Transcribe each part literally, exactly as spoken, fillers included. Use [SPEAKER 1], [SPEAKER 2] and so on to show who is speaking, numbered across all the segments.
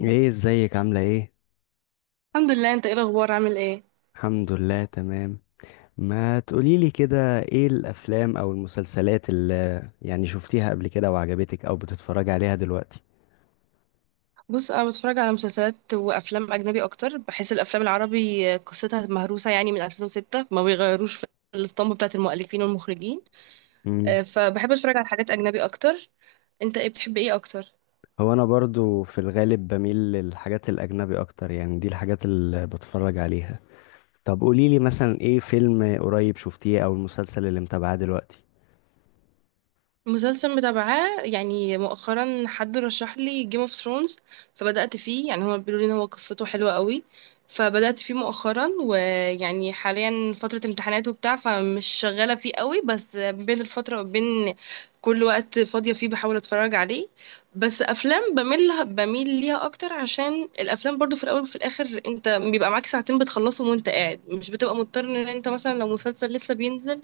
[SPEAKER 1] ايه ازيك عاملة ايه؟
[SPEAKER 2] الحمد لله. انت ايه الاخبار، عامل ايه؟
[SPEAKER 1] الحمد لله تمام. ما تقوليلي كده ايه الافلام او المسلسلات اللي يعني شفتيها قبل كده وعجبتك او بتتفرجي عليها دلوقتي؟
[SPEAKER 2] بص، انا بتفرج على مسلسلات وافلام اجنبي اكتر. بحس الافلام العربي قصتها مهروسه، يعني من ألفين وستة ما بيغيروش في الاسطمبه بتاعه المؤلفين والمخرجين.
[SPEAKER 1] مم.
[SPEAKER 2] اه، فبحب اتفرج على حاجات اجنبي اكتر. انت ايه بتحب ايه اكتر؟
[SPEAKER 1] هو انا برضو في الغالب بميل للحاجات الاجنبي اكتر، يعني دي الحاجات اللي بتفرج عليها. طب قوليلي مثلا ايه فيلم قريب شفتيه او المسلسل اللي متابعاه دلوقتي؟
[SPEAKER 2] مسلسل متابعاه يعني مؤخرا، حد رشح لي جيم اوف ثرونز فبدأت فيه. يعني هما بيقولوا لي ان هو قصته حلوة قوي، فبدأت فيه مؤخرا. ويعني حاليا فترة امتحانات وبتاع، فمش شغالة فيه قوي، بس بين الفترة وبين كل وقت فاضية فيه بحاول اتفرج عليه. بس افلام بميل بميل ليها اكتر، عشان الافلام برضو في الاول وفي الاخر انت بيبقى معاك ساعتين بتخلصهم وانت قاعد، مش بتبقى مضطر ان انت مثلا لو مسلسل لسه بينزل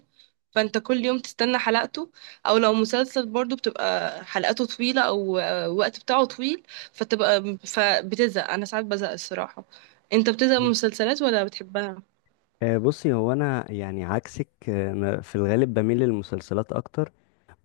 [SPEAKER 2] فانت كل يوم تستنى حلقته، او لو مسلسل برضو بتبقى حلقاته طويلة، او آه، الوقت بتاعه طويل، فتبقى فبتزهق. انا ساعات بزهق الصراحة. انت بتزهق من المسلسلات ولا بتحبها؟
[SPEAKER 1] آه، بصي، هو انا يعني عكسك. آه، أنا في الغالب بميل للمسلسلات اكتر،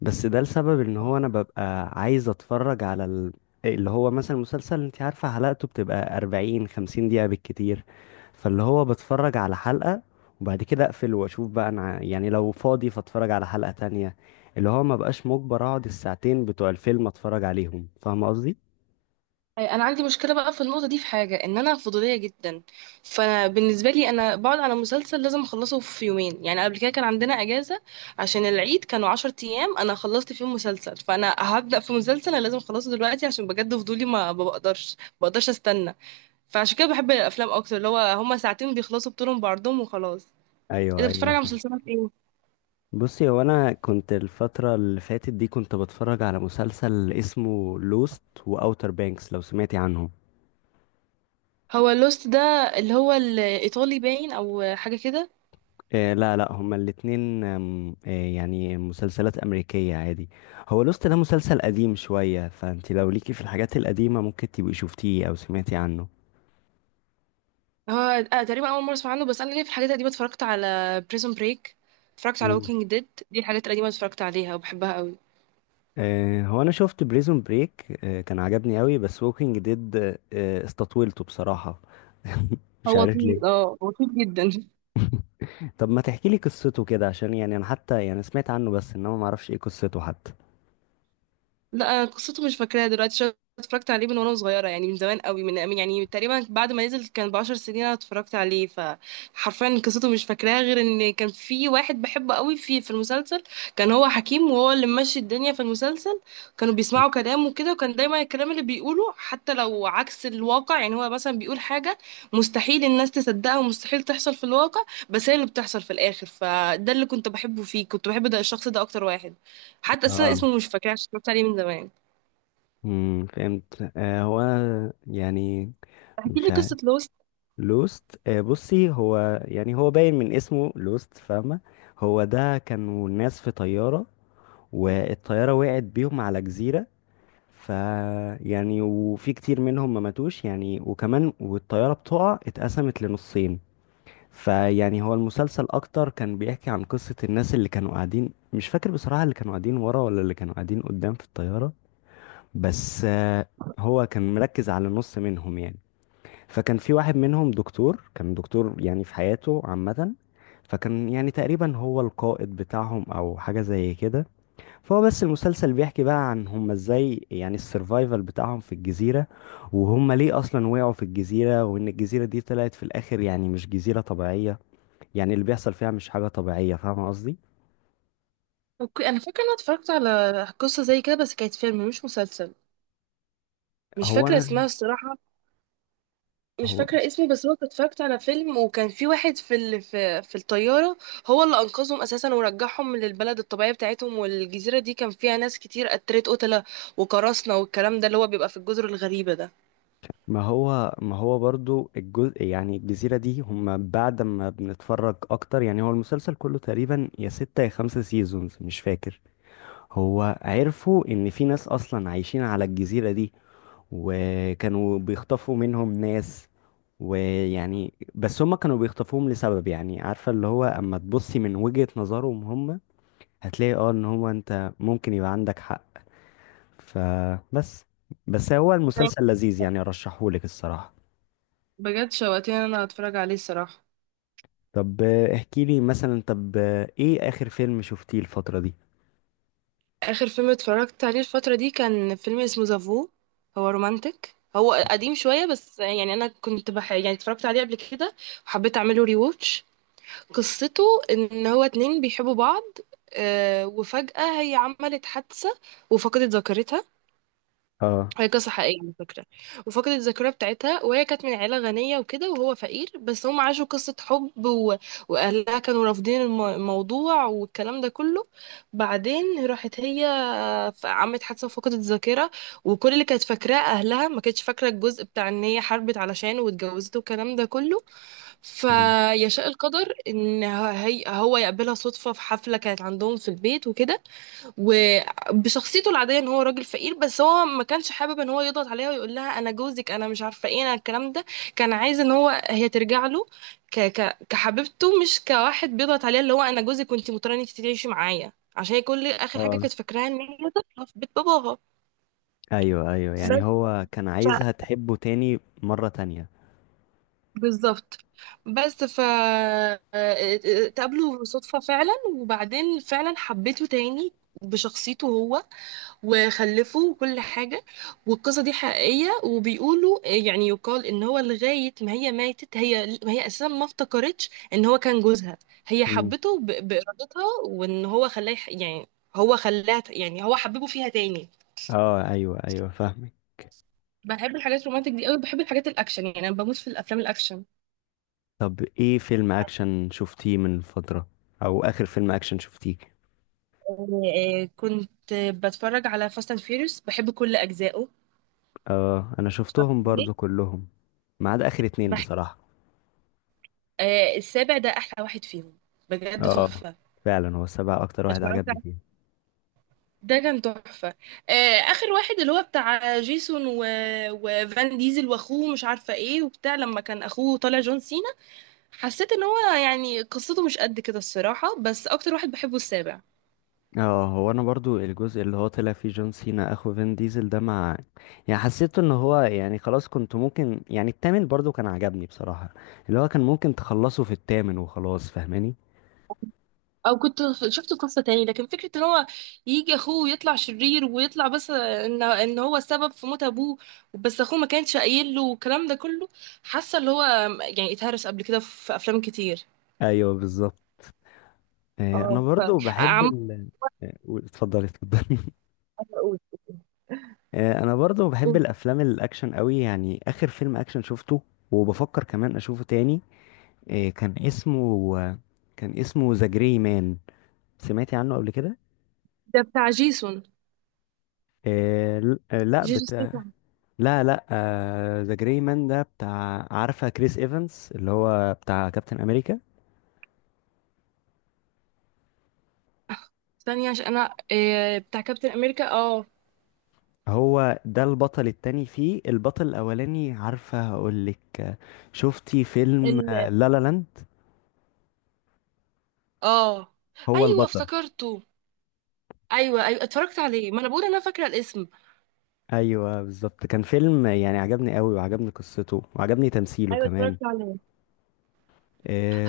[SPEAKER 1] بس ده لسبب ان هو انا ببقى عايز اتفرج على ال... اللي هو مثلا مسلسل، انت عارفة حلقته بتبقى أربعين خمسين دقيقة بالكتير، فاللي هو بتفرج على حلقة وبعد كده اقفل واشوف بقى انا ع- يعني لو فاضي فاتفرج على حلقة تانية، اللي هو ما بقاش مجبر اقعد الساعتين بتوع الفيلم اتفرج عليهم، فاهم قصدي؟
[SPEAKER 2] أي، انا عندي مشكلة بقى في النقطة دي، في حاجة ان انا فضولية جدا. فبالنسبة لي انا بقعد على مسلسل لازم اخلصه في يومين. يعني قبل كده كان عندنا اجازة عشان العيد، كانوا عشر ايام، انا خلصت فيهم مسلسل. فانا هبدأ في مسلسل انا لازم اخلصه دلوقتي عشان بجد فضولي، ما ما بقدرش ما بقدرش استنى. فعشان كده بحب الافلام اكتر، اللي هو هما ساعتين بيخلصوا بطولهم بعرضهم وخلاص.
[SPEAKER 1] ايوه،
[SPEAKER 2] انت
[SPEAKER 1] ايوه،
[SPEAKER 2] بتتفرج على
[SPEAKER 1] فاهم.
[SPEAKER 2] مسلسلات ايه؟
[SPEAKER 1] بصي، هو انا كنت الفترة اللي فاتت دي كنت بتفرج على مسلسل اسمه لوست واوتر بانكس، لو سمعتي عنهم.
[SPEAKER 2] هو لوست ده اللي هو الايطالي باين، او حاجه كده؟
[SPEAKER 1] آه، لا، لا، هما الاتنين. آم، آه يعني مسلسلات أمريكية عادي. هو لوست ده مسلسل قديم شوية، فانت لو ليكي في الحاجات القديمة ممكن تبقي شفتيه أو سمعتي عنه.
[SPEAKER 2] هو آه تقريبا اول مره اسمع عنه، بس انا ليه في الحاجات القديمه، اتفرجت على بريزون بريك، اتفرجت على
[SPEAKER 1] مم.
[SPEAKER 2] ووكينج ديد. دي الحاجات القديمه اتفرجت عليها وبحبها قوي.
[SPEAKER 1] آه هو أنا شفت بريزون بريك، آه كان عجبني قوي، بس ووكينج ديد آه استطولته بصراحة. مش
[SPEAKER 2] هو
[SPEAKER 1] عارف
[SPEAKER 2] طويل،
[SPEAKER 1] ليه.
[SPEAKER 2] اه هو طويل جدا.
[SPEAKER 1] طب ما تحكي لي قصته كده، عشان يعني أنا حتى يعني سمعت عنه، بس إنما ما أعرفش إيه قصته حتى.
[SPEAKER 2] لا، أنا قصته مش فاكراها دلوقتي، عشان اتفرجت عليه من وانا صغيره، يعني من زمان قوي، من من- يعني تقريبا بعد ما نزل كان بعشر سنين انا اتفرجت عليه، فحرفيا قصته مش فاكراها، غير ان كان في واحد بحبه قوي في في المسلسل. كان هو حكيم، وهو اللي ماشي الدنيا في المسلسل، كانوا بيسمعوا كلامه كده، وكان دايما الكلام اللي بيقوله حتى لو عكس الواقع. يعني هو مثلا بيقول حاجه مستحيل الناس تصدقها ومستحيل تحصل في الواقع، بس هي اللي بتحصل في الاخر. فده اللي كنت بحبه فيه، كنت بحب ده، الشخص ده اكتر واحد. حتى اصلا
[SPEAKER 1] اه.
[SPEAKER 2] اسمه مش فاكراه عشان اتفرجت عليه من زمان.
[SPEAKER 1] امم فهمت. آه هو يعني.
[SPEAKER 2] احكي
[SPEAKER 1] مش
[SPEAKER 2] لي قصه
[SPEAKER 1] عارف.
[SPEAKER 2] لوست.
[SPEAKER 1] لوست، آه، بصي، هو يعني هو باين من اسمه لوست، فاهمة؟ هو ده كانوا الناس في طيارة، والطيارة وقعت بيهم على جزيرة. ف يعني وفي كتير منهم ما ماتوش، يعني وكمان والطيارة بتقع اتقسمت لنصين. فيعني هو المسلسل اكتر كان بيحكي عن قصة الناس اللي كانوا قاعدين، مش فاكر بصراحة اللي كانوا قاعدين ورا ولا اللي كانوا قاعدين قدام في الطيارة. بس آه، هو كان مركز على نص منهم يعني. فكان في واحد منهم دكتور، كان دكتور يعني في حياته عامة، فكان يعني تقريبا هو القائد بتاعهم او حاجة زي كده. فهو بس المسلسل بيحكي بقى عن هم ازاي، يعني السرفايفل بتاعهم في الجزيرة، وهم ليه اصلا وقعوا في الجزيرة، وان الجزيرة دي طلعت في الاخر يعني مش جزيرة طبيعية، يعني اللي بيحصل فيها مش حاجة طبيعية، فاهم قصدي؟
[SPEAKER 2] اوكي، انا فاكره ان انا اتفرجت على قصه زي كده بس كانت فيلم مش مسلسل، مش
[SPEAKER 1] هو
[SPEAKER 2] فاكره
[SPEAKER 1] انا
[SPEAKER 2] اسمها الصراحه. مش
[SPEAKER 1] هو
[SPEAKER 2] فاكره اسمه، بس هو كنت اتفرجت على فيلم، وكان في واحد في ال... في في الطياره هو اللي انقذهم اساسا، ورجعهم للبلد الطبيعيه بتاعتهم. والجزيره دي كان فيها ناس كتير قتلت قتله وقراصنه والكلام ده، اللي هو بيبقى في الجزر الغريبه ده.
[SPEAKER 1] ما هو ما هو برضو الجزء، يعني الجزيرة دي، هم بعد ما بنتفرج أكتر يعني هو المسلسل كله تقريبا يا ستة يا خمسة سيزونز، مش فاكر، هو عرفوا إن في ناس أصلا عايشين على الجزيرة دي، وكانوا بيخطفوا منهم ناس، ويعني بس هم كانوا بيخطفوهم لسبب، يعني عارفة اللي هو أما تبصي من وجهة نظرهم هم، هتلاقي اه إن هو أنت ممكن يبقى عندك حق. فبس بس هو
[SPEAKER 2] زي،
[SPEAKER 1] المسلسل لذيذ يعني، أرشحهولك الصراحة.
[SPEAKER 2] بجد شوقتني ان انا اتفرج عليه الصراحه.
[SPEAKER 1] طب آه، احكي لي مثلا طب آه، ايه اخر فيلم شفتيه الفترة دي؟
[SPEAKER 2] اخر فيلم اتفرجت عليه الفتره دي كان فيلم اسمه زافو. هو رومانتك، هو قديم شويه، بس يعني انا كنت بح... يعني اتفرجت عليه قبل كده وحبيت اعمله ري ووتش. قصته ان هو اتنين بيحبوا بعض، آه، وفجاه هي عملت حادثه وفقدت ذاكرتها.
[SPEAKER 1] اه.
[SPEAKER 2] هي قصة حقيقية على فكرة. وفقدت الذاكرة بتاعتها، وهي كانت من عيلة غنية وكده، وهو فقير، بس هم عاشوا قصة حب، و... وأهلها كانوا رافضين الم- الموضوع والكلام ده كله. بعدين راحت هي، ف- عملت حادثة وفقدت الذاكرة. وكل اللي كانت فاكراه أهلها، ما كانتش فاكرة الجزء بتاع إن هي حاربت علشانه واتجوزته والكلام ده كله.
[SPEAKER 1] مم.
[SPEAKER 2] فيشاء القدر إن هي هو يقابلها صدفة في حفلة كانت عندهم في البيت وكده، وبشخصيته العاديه ان هو راجل فقير. بس هو ما كانش حابب ان هو يضغط عليها ويقول لها انا جوزك انا مش عارفه ايه انا الكلام ده، كان عايز ان هو هي ترجع له ك ك كحبيبته، مش كواحد بيضغط عليها اللي هو انا جوزك وانت مضطره ان انت تعيشي معايا، عشان هي كل اخر حاجه
[SPEAKER 1] اه،
[SPEAKER 2] كانت فاكراها ان هي طفله في بيت باباها.
[SPEAKER 1] ايوه، ايوه،
[SPEAKER 2] بس
[SPEAKER 1] يعني
[SPEAKER 2] ف-
[SPEAKER 1] هو كان عايزها تحبه تاني مرة تانية.
[SPEAKER 2] بالظبط بس ف اتقابلوا صدفة فعلا، وبعدين فعلا حبيته تاني بشخصيته هو، وخلفوا وكل حاجة. والقصة دي حقيقية، وبيقولوا آه، يعني يقال ان هو لغاية ما هي ماتت، هي ما هي اساسا ما افتكرتش ان هو كان جوزها. هي
[SPEAKER 1] مم.
[SPEAKER 2] حبته ب- بإرادتها، وان هو خلاه يح- يعني هو خلاها، يعني هو حببه فيها تاني.
[SPEAKER 1] اه، ايوه، ايوه، فاهمك.
[SPEAKER 2] بحب الحاجات الرومانتك دي قوي، بحب الحاجات الاكشن، يعني انا بموت في الافلام الاكشن.
[SPEAKER 1] طب ايه فيلم اكشن شفتيه من فترة، او اخر فيلم اكشن شفتيه؟
[SPEAKER 2] آه، آه، كنت بتفرج على فاست اند فيوريوس، بحب كل اجزائه.
[SPEAKER 1] اه، انا
[SPEAKER 2] اتفرجت
[SPEAKER 1] شفتهم
[SPEAKER 2] عليه؟
[SPEAKER 1] برضو كلهم، ما عدا اخر اتنين
[SPEAKER 2] بحب
[SPEAKER 1] بصراحة.
[SPEAKER 2] آه، السابع ده احلى واحد فيهم، بجد
[SPEAKER 1] اه،
[SPEAKER 2] تحفة.
[SPEAKER 1] فعلا هو السبعة اكتر واحد
[SPEAKER 2] اتفرجت،
[SPEAKER 1] عجبني فيه.
[SPEAKER 2] ده كان تحفة. آه، آخر واحد اللي هو بتاع جيسون و... وفان ديزل وأخوه مش عارفة إيه، وبتاع لما كان أخوه طالع جون سينا، حسيت إن هو يعني قصته مش قد كده الصراحة. بس أكتر واحد بحبه السابع.
[SPEAKER 1] اه، هو انا برضو الجزء اللي هو طلع فيه جون سينا اخو فين ديزل ده، مع، يعني حسيته ان هو، يعني خلاص، كنت ممكن يعني التامن برضو كان عجبني بصراحة، اللي هو كان ممكن تخلصه في التامن وخلاص، فاهماني؟
[SPEAKER 2] أو كنت ف- شفته في قصة تاني، لكن فكرة إن هو يجي أخوه ويطلع شرير، ويطلع بس إن إن هو السبب في موت أبوه، بس أخوه ما كانش قايل له والكلام ده كله، حاسة اللي هو يعني اتهرس قبل كده في أفلام كتير.
[SPEAKER 1] ايوه بالظبط. آه
[SPEAKER 2] اه
[SPEAKER 1] انا
[SPEAKER 2] ف
[SPEAKER 1] برضو بحب
[SPEAKER 2] عم
[SPEAKER 1] ال. آه، قول- اتفضلي، اتفضلي.
[SPEAKER 2] أقول.
[SPEAKER 1] آه انا برضو بحب الافلام الاكشن قوي، يعني اخر فيلم اكشن شفته وبفكر كمان اشوفه تاني، آه كان اسمه، كان اسمه ذا جري مان، سمعتي عنه قبل كده؟
[SPEAKER 2] ده بتاع جيسون،
[SPEAKER 1] آه ل- آه، لا،
[SPEAKER 2] جيجي ستاثام.
[SPEAKER 1] لا، لا. ذا جراي مان ده بتاع، عارفه كريس ايفانس اللي هو بتاع كابتن امريكا،
[SPEAKER 2] ثانية، عشان انا إيه، بتاع كابتن امريكا، اه.
[SPEAKER 1] هو ده البطل التاني فيه، البطل الاولاني عارفه، هقول لك، شفتي فيلم
[SPEAKER 2] ال...
[SPEAKER 1] آه، لا لا لاند؟
[SPEAKER 2] اه،
[SPEAKER 1] هو
[SPEAKER 2] ايوه،
[SPEAKER 1] البطل.
[SPEAKER 2] افتكرته. ايوه ايوه اتفرجت عليه، ما انا بقول انا فاكره الاسم.
[SPEAKER 1] ايوه بالظبط كان فيلم يعني عجبني قوي، وعجبني قصته، وعجبني تمثيله
[SPEAKER 2] ايوه
[SPEAKER 1] كمان.
[SPEAKER 2] اتفرجت عليه.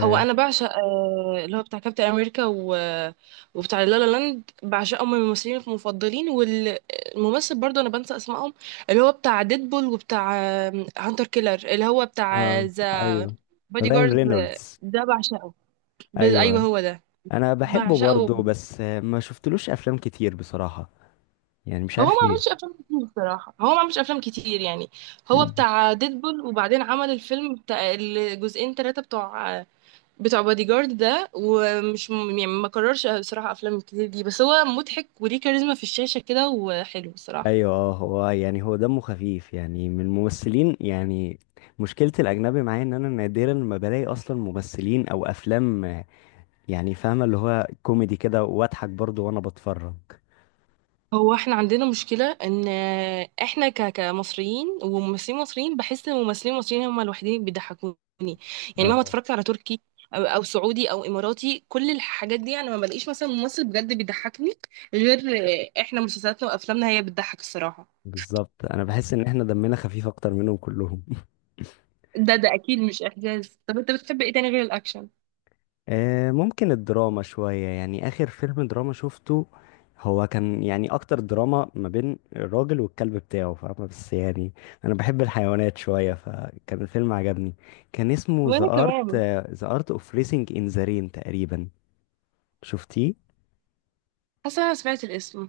[SPEAKER 2] هو انا بعشق آه اللي هو بتاع كابتن امريكا، و... آه، وبتاع لا لا لاند، بعشقهم، من الممثلين المفضلين. والممثل برضو انا بنسى اسمائهم، اللي هو بتاع ديدبول، وبتاع آه، هانتر كيلر، اللي هو بتاع
[SPEAKER 1] آه
[SPEAKER 2] ذا
[SPEAKER 1] ايوه.
[SPEAKER 2] بادي
[SPEAKER 1] راين
[SPEAKER 2] جارد،
[SPEAKER 1] رينولدز.
[SPEAKER 2] ده بعشقه. ب... ايوه
[SPEAKER 1] ايوه
[SPEAKER 2] هو ده
[SPEAKER 1] انا بحبه
[SPEAKER 2] بعشقه.
[SPEAKER 1] برضه، بس آه، ما شفتلوش افلام كتير بصراحه، يعني مش
[SPEAKER 2] هو ما
[SPEAKER 1] عارف
[SPEAKER 2] عملش افلام كتير بصراحه، هو ما عملش افلام كتير يعني. هو
[SPEAKER 1] ليه.
[SPEAKER 2] بتاع ديدبول، وبعدين عمل الفيلم بتاع الجزئين ثلاثه، بتوع بتوع بادي جارد ده، ومش م- يعني ما كررش بصراحه افلام كتير دي. بس هو مضحك وليه كاريزما في الشاشه كده، وحلو بصراحه.
[SPEAKER 1] ايوه، اه، هو يعني هو دمه خفيف يعني من الممثلين يعني، مشكلة الاجنبي معايا ان انا نادرا ما بلاقي اصلا ممثلين او افلام، يعني فاهمة اللي هو كوميدي كده واضحك برضو وانا بتفرج.
[SPEAKER 2] هو احنا عندنا مشكلة ان احنا ك- كمصريين، وممثلين مصريين بحس ان الممثلين المصريين هم الوحيدين اللي بيضحكوني. يعني مهما
[SPEAKER 1] اه
[SPEAKER 2] اتفرجت على تركي او أو سعودي او اماراتي، كل الحاجات دي انا ما بلاقيش مثلا ممثل بجد بيضحكني غير احنا. مسلسلاتنا وافلامنا هي بتضحك الصراحة.
[SPEAKER 1] بالظبط، انا بحس ان احنا دمنا خفيف اكتر منهم كلهم.
[SPEAKER 2] ده ده اكيد مش احجاز. طب انت بتحب ايه تاني غير الاكشن؟
[SPEAKER 1] آه، ممكن الدراما شوية، يعني آخر فيلم دراما شفته هو كان يعني أكتر دراما ما بين الراجل والكلب بتاعه، فاهمة؟ بس يعني أنا بحب الحيوانات شوية فكان الفيلم عجبني، كان اسمه The
[SPEAKER 2] وانا
[SPEAKER 1] Art
[SPEAKER 2] كمان.
[SPEAKER 1] The Art of Racing in the Rain تقريبا. شفتيه؟
[SPEAKER 2] حاسة انا سمعت الاسم.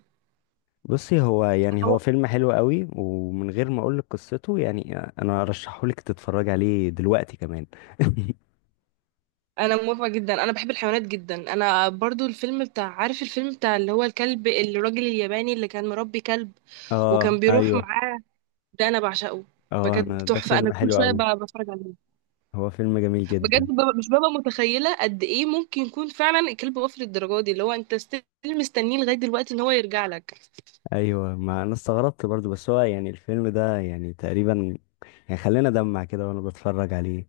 [SPEAKER 1] بصي، هو يعني هو فيلم حلو قوي، ومن غير ما أقولك قصته، يعني أنا أرشحهولك تتفرج عليه دلوقتي كمان.
[SPEAKER 2] انا موافقه جدا، انا بحب الحيوانات جدا. انا برضو الفيلم بتاع، عارف الفيلم بتاع اللي هو الكلب، الراجل الياباني اللي كان مربي كلب وكان
[SPEAKER 1] اه
[SPEAKER 2] بيروح
[SPEAKER 1] ايوه.
[SPEAKER 2] معاه، ده انا بعشقه،
[SPEAKER 1] اه
[SPEAKER 2] بجد
[SPEAKER 1] انا ده
[SPEAKER 2] تحفه. انا
[SPEAKER 1] فيلم
[SPEAKER 2] كل
[SPEAKER 1] حلو
[SPEAKER 2] شويه
[SPEAKER 1] قوي،
[SPEAKER 2] ب- بتفرج عليه.
[SPEAKER 1] هو فيلم جميل
[SPEAKER 2] بجد
[SPEAKER 1] جدا.
[SPEAKER 2] ببقى مش ببقى متخيله قد ايه ممكن يكون فعلا الكلب وافي للدرجه دي، اللي هو انت ستيل مستنيه لغايه دلوقتي ان هو يرجع لك.
[SPEAKER 1] ايوه، ما انا استغربت برضو، بس هو يعني الفيلم ده يعني تقريبا يعني خلينا دمع كده وانا بتفرج عليه.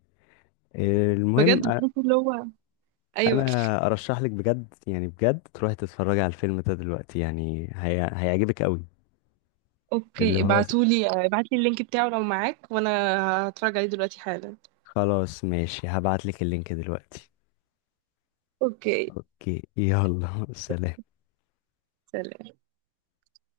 [SPEAKER 1] المهم
[SPEAKER 2] بجد
[SPEAKER 1] أ-
[SPEAKER 2] بحس اللي هو، ايوه.
[SPEAKER 1] انا ارشح لك بجد، يعني بجد تروحي تتفرجي على الفيلم ده دلوقتي، يعني هي... هيعجبك قوي. اللي
[SPEAKER 2] اوكي،
[SPEAKER 1] هو ز-
[SPEAKER 2] ابعتولي ابعتلي اللينك بتاعه لو معاك، وانا هتفرج عليه دلوقتي حالا.
[SPEAKER 1] خلاص ماشي، هبعت لك اللينك دلوقتي.
[SPEAKER 2] اوكي،
[SPEAKER 1] اوكي، يلا. سلام.
[SPEAKER 2] سلام.